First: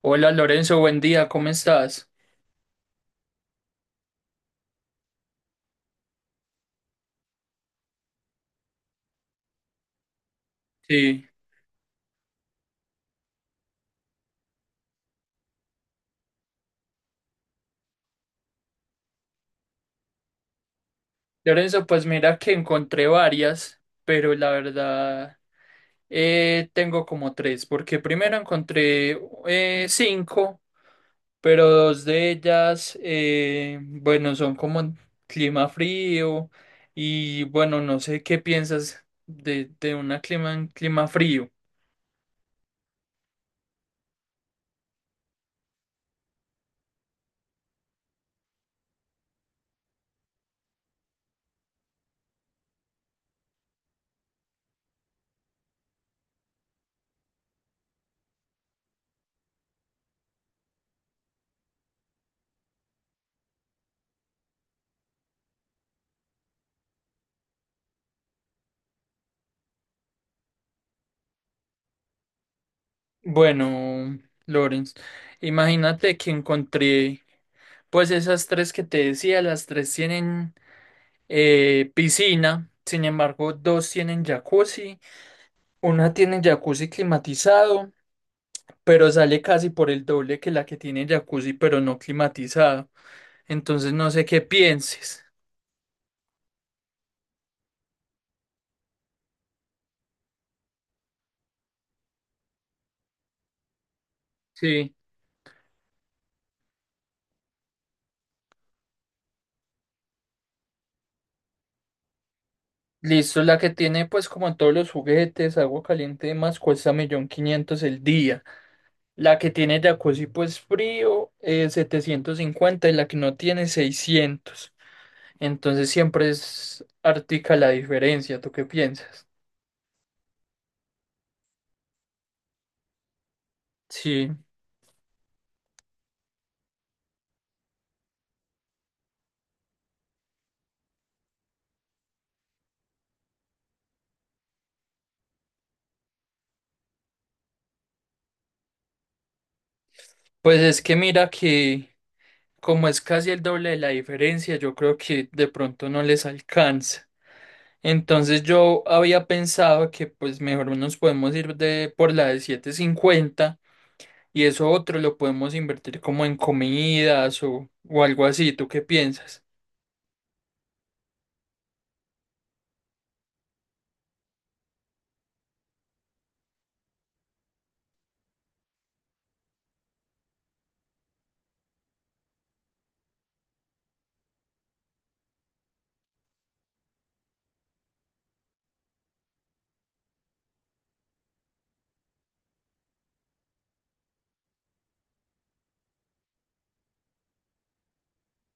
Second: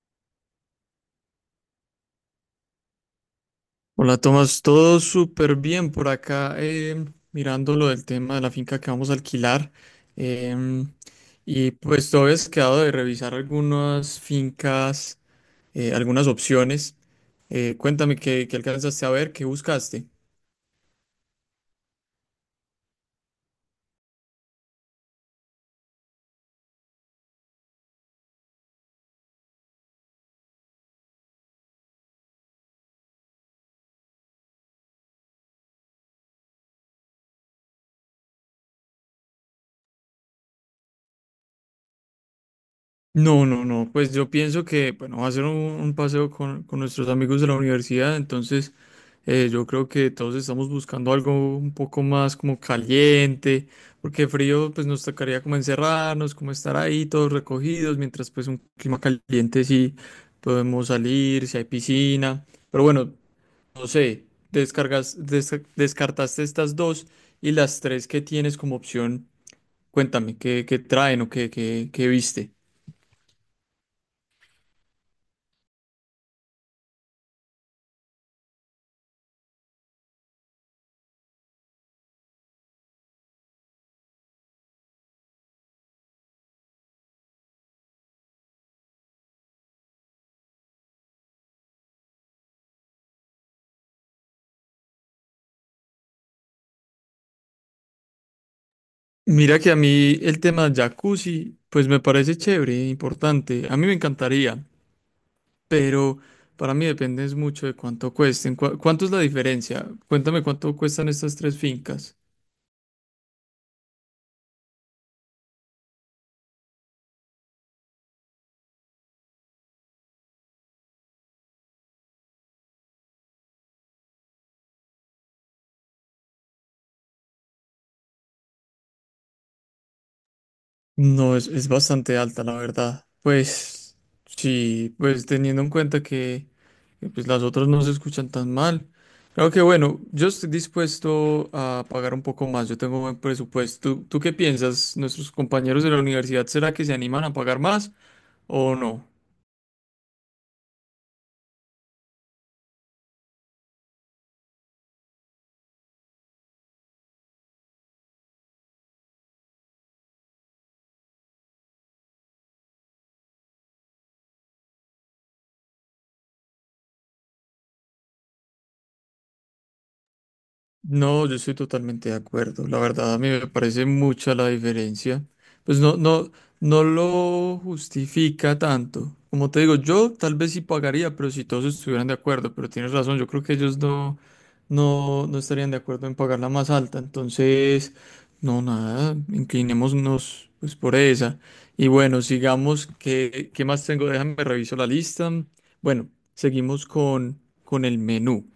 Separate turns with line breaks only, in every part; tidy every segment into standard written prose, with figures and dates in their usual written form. Hola Lorenzo, buen día, ¿cómo estás?
Hola Tomás, todo súper bien por acá, mirando lo del tema de la finca que vamos a alquilar. em,
Sí.
y pues todavía has quedado de revisar algunas fincas, algunas opciones. Cuéntame qué alcanzaste a ver, qué buscaste.
Lorenzo, pues mira que encontré varias, pero la verdad, tengo como tres, porque primero encontré cinco, pero dos de ellas, bueno, son como en clima frío. Y bueno, no sé qué piensas de un clima frío.
No, no, no, pues yo pienso que, bueno, va a ser un paseo con nuestros amigos de la universidad, entonces yo creo que todos estamos buscando algo un poco más como caliente, porque frío pues nos tocaría como encerrarnos, como estar ahí todos recogidos, mientras pues un clima caliente sí podemos salir, si hay piscina, pero bueno, no sé, descartaste estas dos y las tres que tienes como opción, cuéntame, ¿qué traen o qué viste?
Bueno, Lorenz, imagínate que encontré pues esas tres que te decía, las tres tienen, piscina. Sin embargo, dos tienen jacuzzi, una tiene jacuzzi climatizado, pero sale casi por el doble que la que tiene jacuzzi pero no climatizado. Entonces no sé qué pienses.
Mira que a mí el tema jacuzzi, pues me parece chévere, e importante. A mí me encantaría,
Sí,
pero para mí depende es mucho de cuánto cuesten. ¿Cuánto es la diferencia? Cuéntame cuánto cuestan estas tres fincas.
listo. La que tiene pues como todos los juguetes, agua caliente y demás, cuesta 1.500.000 el día. La que tiene jacuzzi pues frío, 750, y la que no tiene, 600. Entonces siempre es artica la diferencia. ¿Tú qué piensas?
No, es bastante alta, la verdad. Pues
Sí,
sí, pues teniendo en cuenta que, pues, las otras no se escuchan tan mal. Claro que bueno, yo estoy dispuesto a pagar un poco más, yo tengo buen presupuesto. ¿Tú qué piensas? ¿Nuestros compañeros de la universidad será que se animan a pagar más? ¿O no?
pues es que mira que como es casi el doble de la diferencia, yo creo que de pronto no les alcanza. Entonces yo había pensado que pues mejor nos podemos ir de por la de 750, y eso otro lo podemos invertir como en comidas o algo así. ¿Tú qué piensas?
No, yo estoy totalmente de acuerdo. La verdad, a mí me parece mucha la diferencia. Pues no, no, no lo justifica tanto. Como te digo, yo tal vez sí pagaría, pero si todos estuvieran de acuerdo, pero tienes razón, yo creo que ellos no, no, no estarían de acuerdo en pagar la más alta. Entonces, no, nada, inclinémonos pues por esa. Y bueno, sigamos. ¿Qué más tengo? Déjame reviso la lista. Bueno, seguimos con el menú.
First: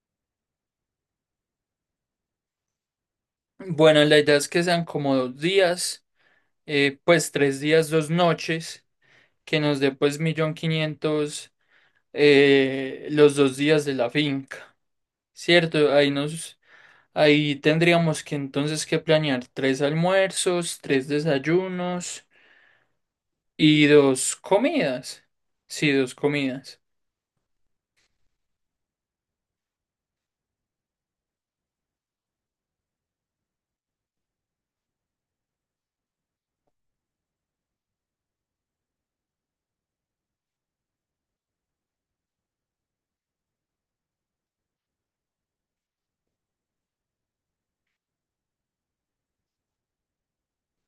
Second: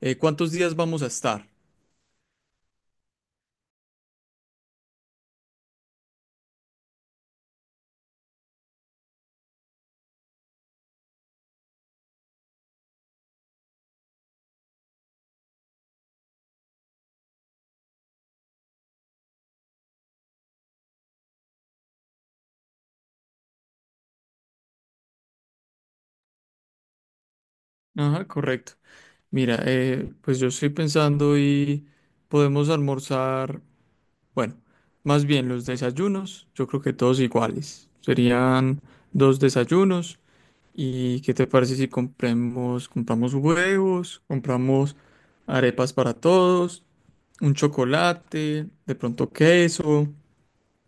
¿Cuántos días vamos a estar?
Bueno, la idea es que sean como 2 días. Pues 3 días, 2 noches, que nos dé pues 1.500.000 los 2 días de la finca, ¿cierto? Ahí tendríamos que entonces que planear tres almuerzos, tres desayunos y dos comidas. Sí, dos comidas.
Ajá, correcto. Mira, pues yo estoy pensando y podemos almorzar, bueno, más bien los desayunos, yo creo que todos iguales. Serían dos desayunos. ¿Y qué te parece si compramos huevos, compramos arepas para todos, un chocolate, de pronto queso,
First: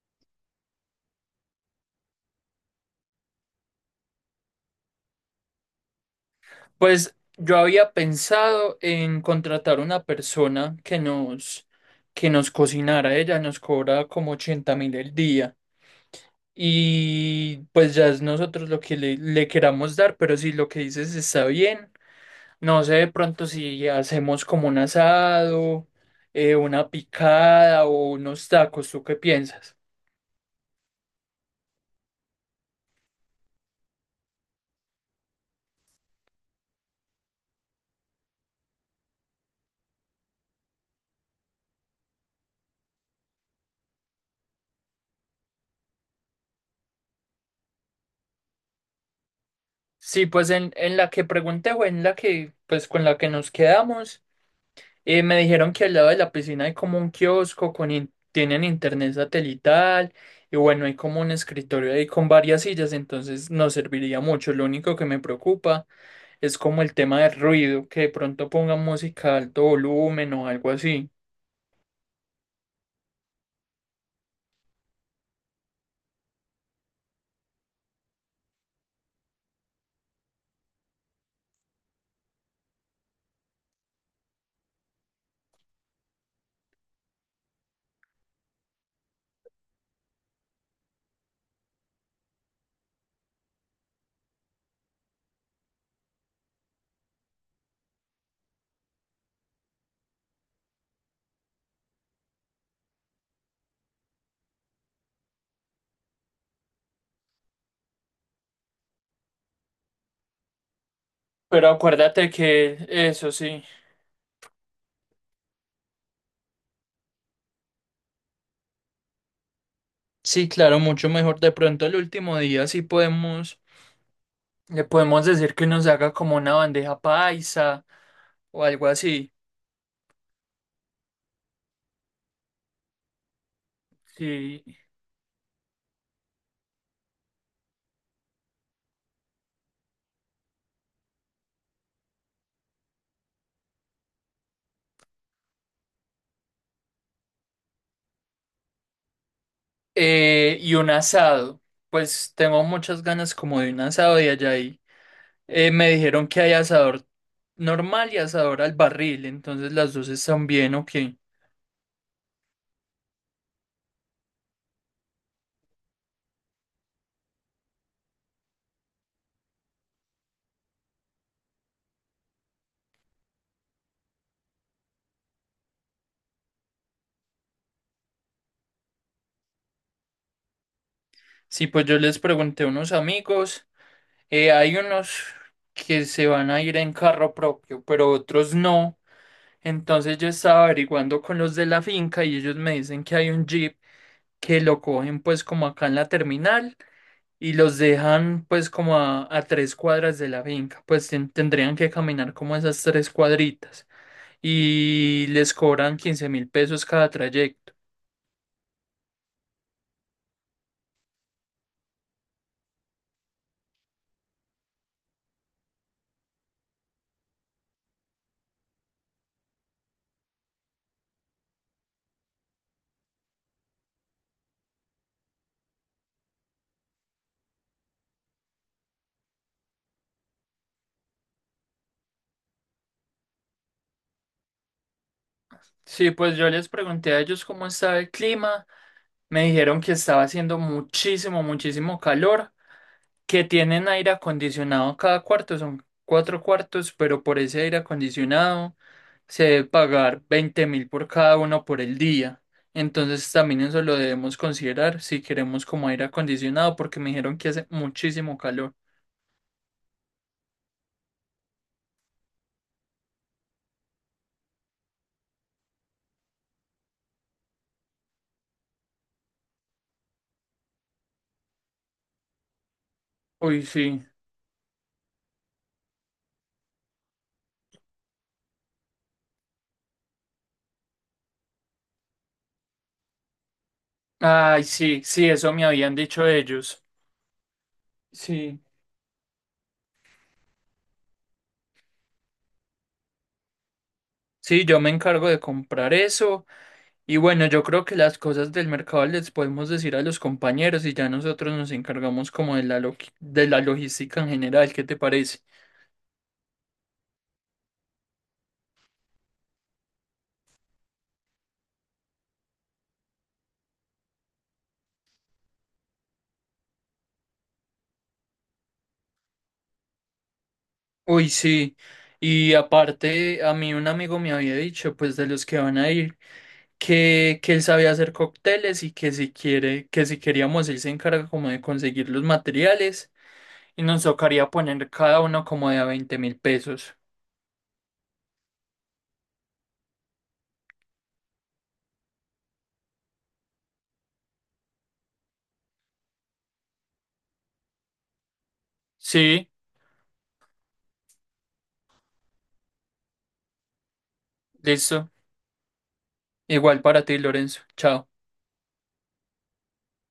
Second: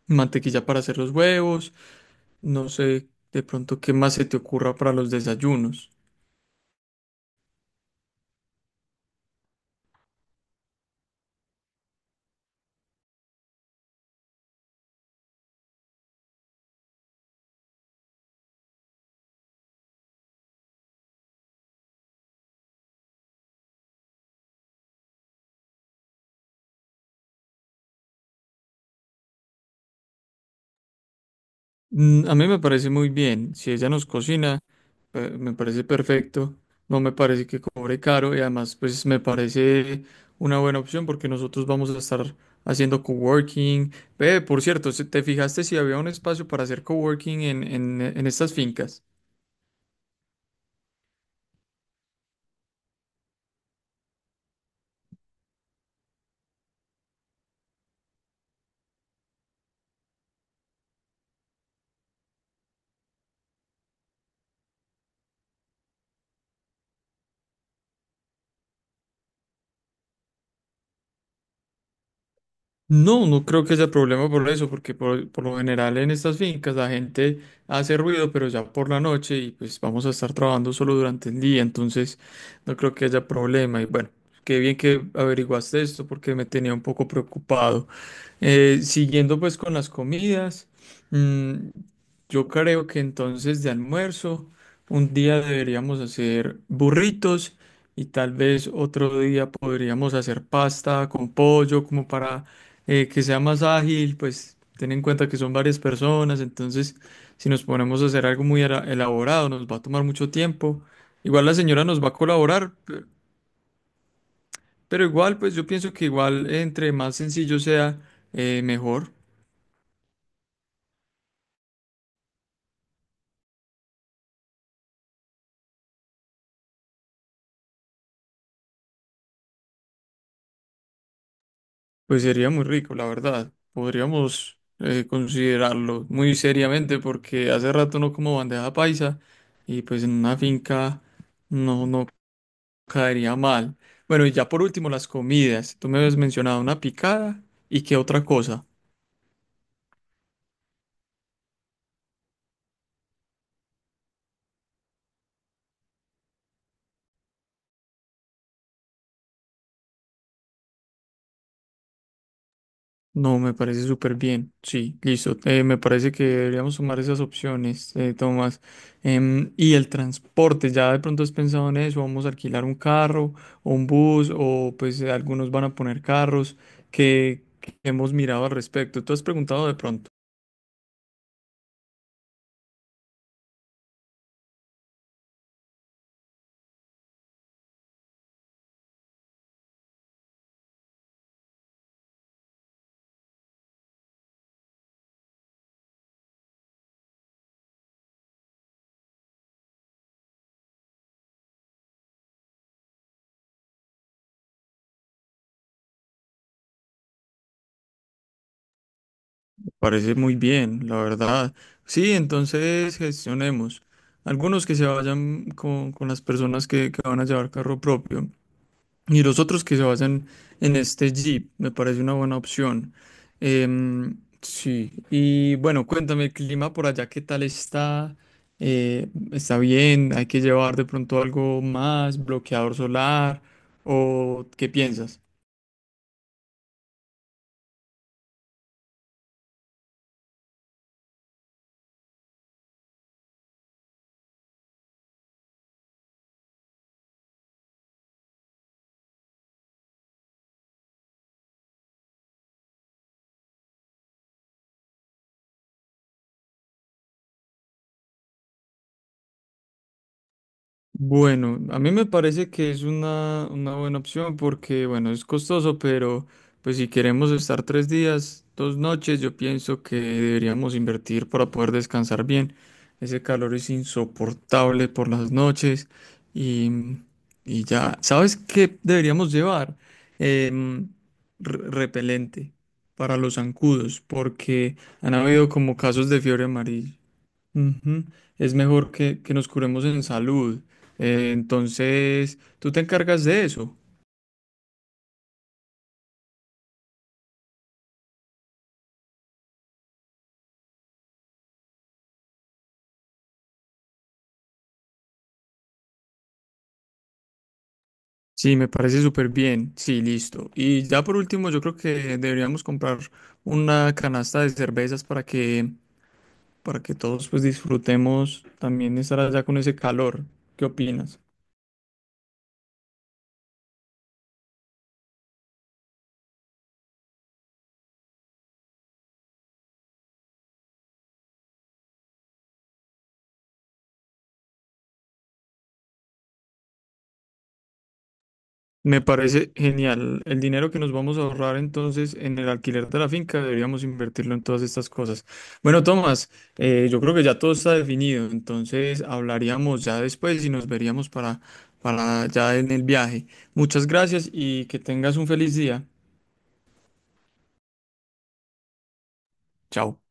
mantequilla para hacer los huevos? No sé, de pronto qué más se te ocurra para los desayunos.
Pues yo había pensado en contratar una persona que nos cocinara. Ella nos cobra como 80.000 el día. Y pues ya es nosotros lo que le queramos dar, pero si lo que dices está bien, no sé de pronto si hacemos como un asado, una picada o unos tacos. ¿Tú qué piensas?
A mí me parece muy bien. Si ella nos cocina, me parece perfecto. No me parece que cobre caro y además pues me parece una buena opción porque nosotros vamos a estar haciendo coworking. Ve, por cierto, ¿Te fijaste si había un espacio para hacer coworking en estas fincas?
Sí, pues en la que pregunté, o en la que, pues con la que nos quedamos. Me dijeron que al lado de la piscina hay como un kiosco tienen internet satelital. Y bueno, hay como un escritorio ahí con varias sillas, entonces nos serviría mucho. Lo único que me preocupa es como el tema del ruido, que de pronto pongan música a alto volumen o algo así.
No, no creo que sea problema por eso, porque por lo general en estas fincas la gente hace ruido, pero ya por la noche y pues vamos a estar trabajando solo durante el día, entonces no creo que haya problema. Y bueno, qué bien que averiguaste esto porque me tenía un poco preocupado. Siguiendo pues con las comidas, mm, yo creo que entonces de almuerzo un día deberíamos hacer burritos y tal vez otro día podríamos hacer pasta con pollo como para que sea más ágil, pues ten en cuenta que son varias personas, entonces si nos ponemos a hacer algo muy elaborado nos va a tomar mucho tiempo. Igual la
Pero
señora nos va a
acuérdate
colaborar,
que eso sí.
pero igual pues yo pienso que igual entre más sencillo sea, mejor.
Sí, claro, mucho mejor. De pronto el último día sí le podemos decir que nos haga como una bandeja paisa o algo así.
Pues sería muy rico, la verdad. Podríamos,
Sí.
considerarlo muy seriamente porque hace rato no como bandeja paisa y pues en una finca no, no caería mal. Bueno, y ya por último las comidas. Tú me habías mencionado una picada y qué otra cosa.
Y un asado. Pues tengo muchas ganas como de un asado. Y allá ahí, me dijeron que hay asador normal y asador al barril. Entonces las dos están bien, ok.
No, me parece súper bien. Sí, listo. Me parece que deberíamos sumar esas opciones, Tomás. Y el transporte, ¿ya de pronto has pensado en eso? ¿Vamos a alquilar un carro o un bus? O pues algunos van a poner carros. ¿Que hemos mirado al respecto? ¿Tú has preguntado de pronto?
Sí, pues yo les pregunté a unos amigos. Hay unos que se van a ir en carro propio, pero otros no. Entonces yo estaba averiguando con los de la finca, y ellos me dicen que hay un jeep que lo cogen pues como acá en la terminal. Y los dejan pues como a 3 cuadras de la finca. Pues tendrían que caminar como esas 3 cuadritas, y les cobran 15.000 pesos cada trayecto.
Me parece muy bien, la verdad. Sí, entonces gestionemos. Algunos que se vayan con las personas que van a llevar carro propio. Y los otros que se basan en este Jeep, me parece una buena opción. Sí, y bueno, cuéntame, el clima por allá, ¿qué tal está? ¿Está bien? ¿Hay que llevar de pronto algo más, bloqueador solar? ¿O qué piensas?
Sí, pues yo les pregunté a ellos cómo estaba el clima. Me dijeron que estaba haciendo muchísimo, muchísimo calor, que tienen aire acondicionado cada cuarto. Son cuatro cuartos, pero por ese aire acondicionado se debe pagar 20.000 por cada uno por el día. Entonces también eso lo debemos considerar si queremos como aire acondicionado, porque me dijeron que hace muchísimo calor.
Bueno, a mí me parece que es una buena opción porque, bueno, es costoso, pero pues si queremos estar 3 días, 2 noches, yo pienso que deberíamos invertir para poder descansar bien. Ese calor
Uy,
es
sí.
insoportable por las noches y, y ya, ¿sabes qué deberíamos llevar? Em, repelente para los zancudos
Ay,
porque
sí,
han
sí,
habido
eso me
como
habían
casos de
dicho
fiebre
ellos.
amarilla. Ujú. Es
Sí.
mejor que nos curemos en salud. Entonces, tú te encargas de eso.
Sí, yo me encargo de comprar eso. Y bueno, yo creo que las cosas del mercado les podemos decir a los compañeros, y ya nosotros nos encargamos como de la logística en general. ¿Qué te parece?
Sí, me parece súper bien. Sí, listo. Y ya por último, yo creo que deberíamos comprar una canasta de cervezas para que todos pues disfrutemos también estar allá con ese calor. ¿Qué opinas?
Uy, sí. Y aparte, a mí un amigo me había dicho, pues de los que van a ir, que él sabía hacer cócteles, y que si queríamos, él se encarga como de conseguir los materiales, y nos tocaría poner cada uno como de a 20 mil pesos.
Me parece genial. El dinero que nos vamos a ahorrar entonces en el alquiler de la finca deberíamos invertirlo en todas estas cosas. Bueno, Tomás, yo creo que ya todo está definido, entonces
Sí,
hablaríamos ya después y nos veríamos para ya en el viaje. Muchas gracias y que
listo.
tengas un feliz día.
Igual para ti, Lorenzo. Chao.
Chao.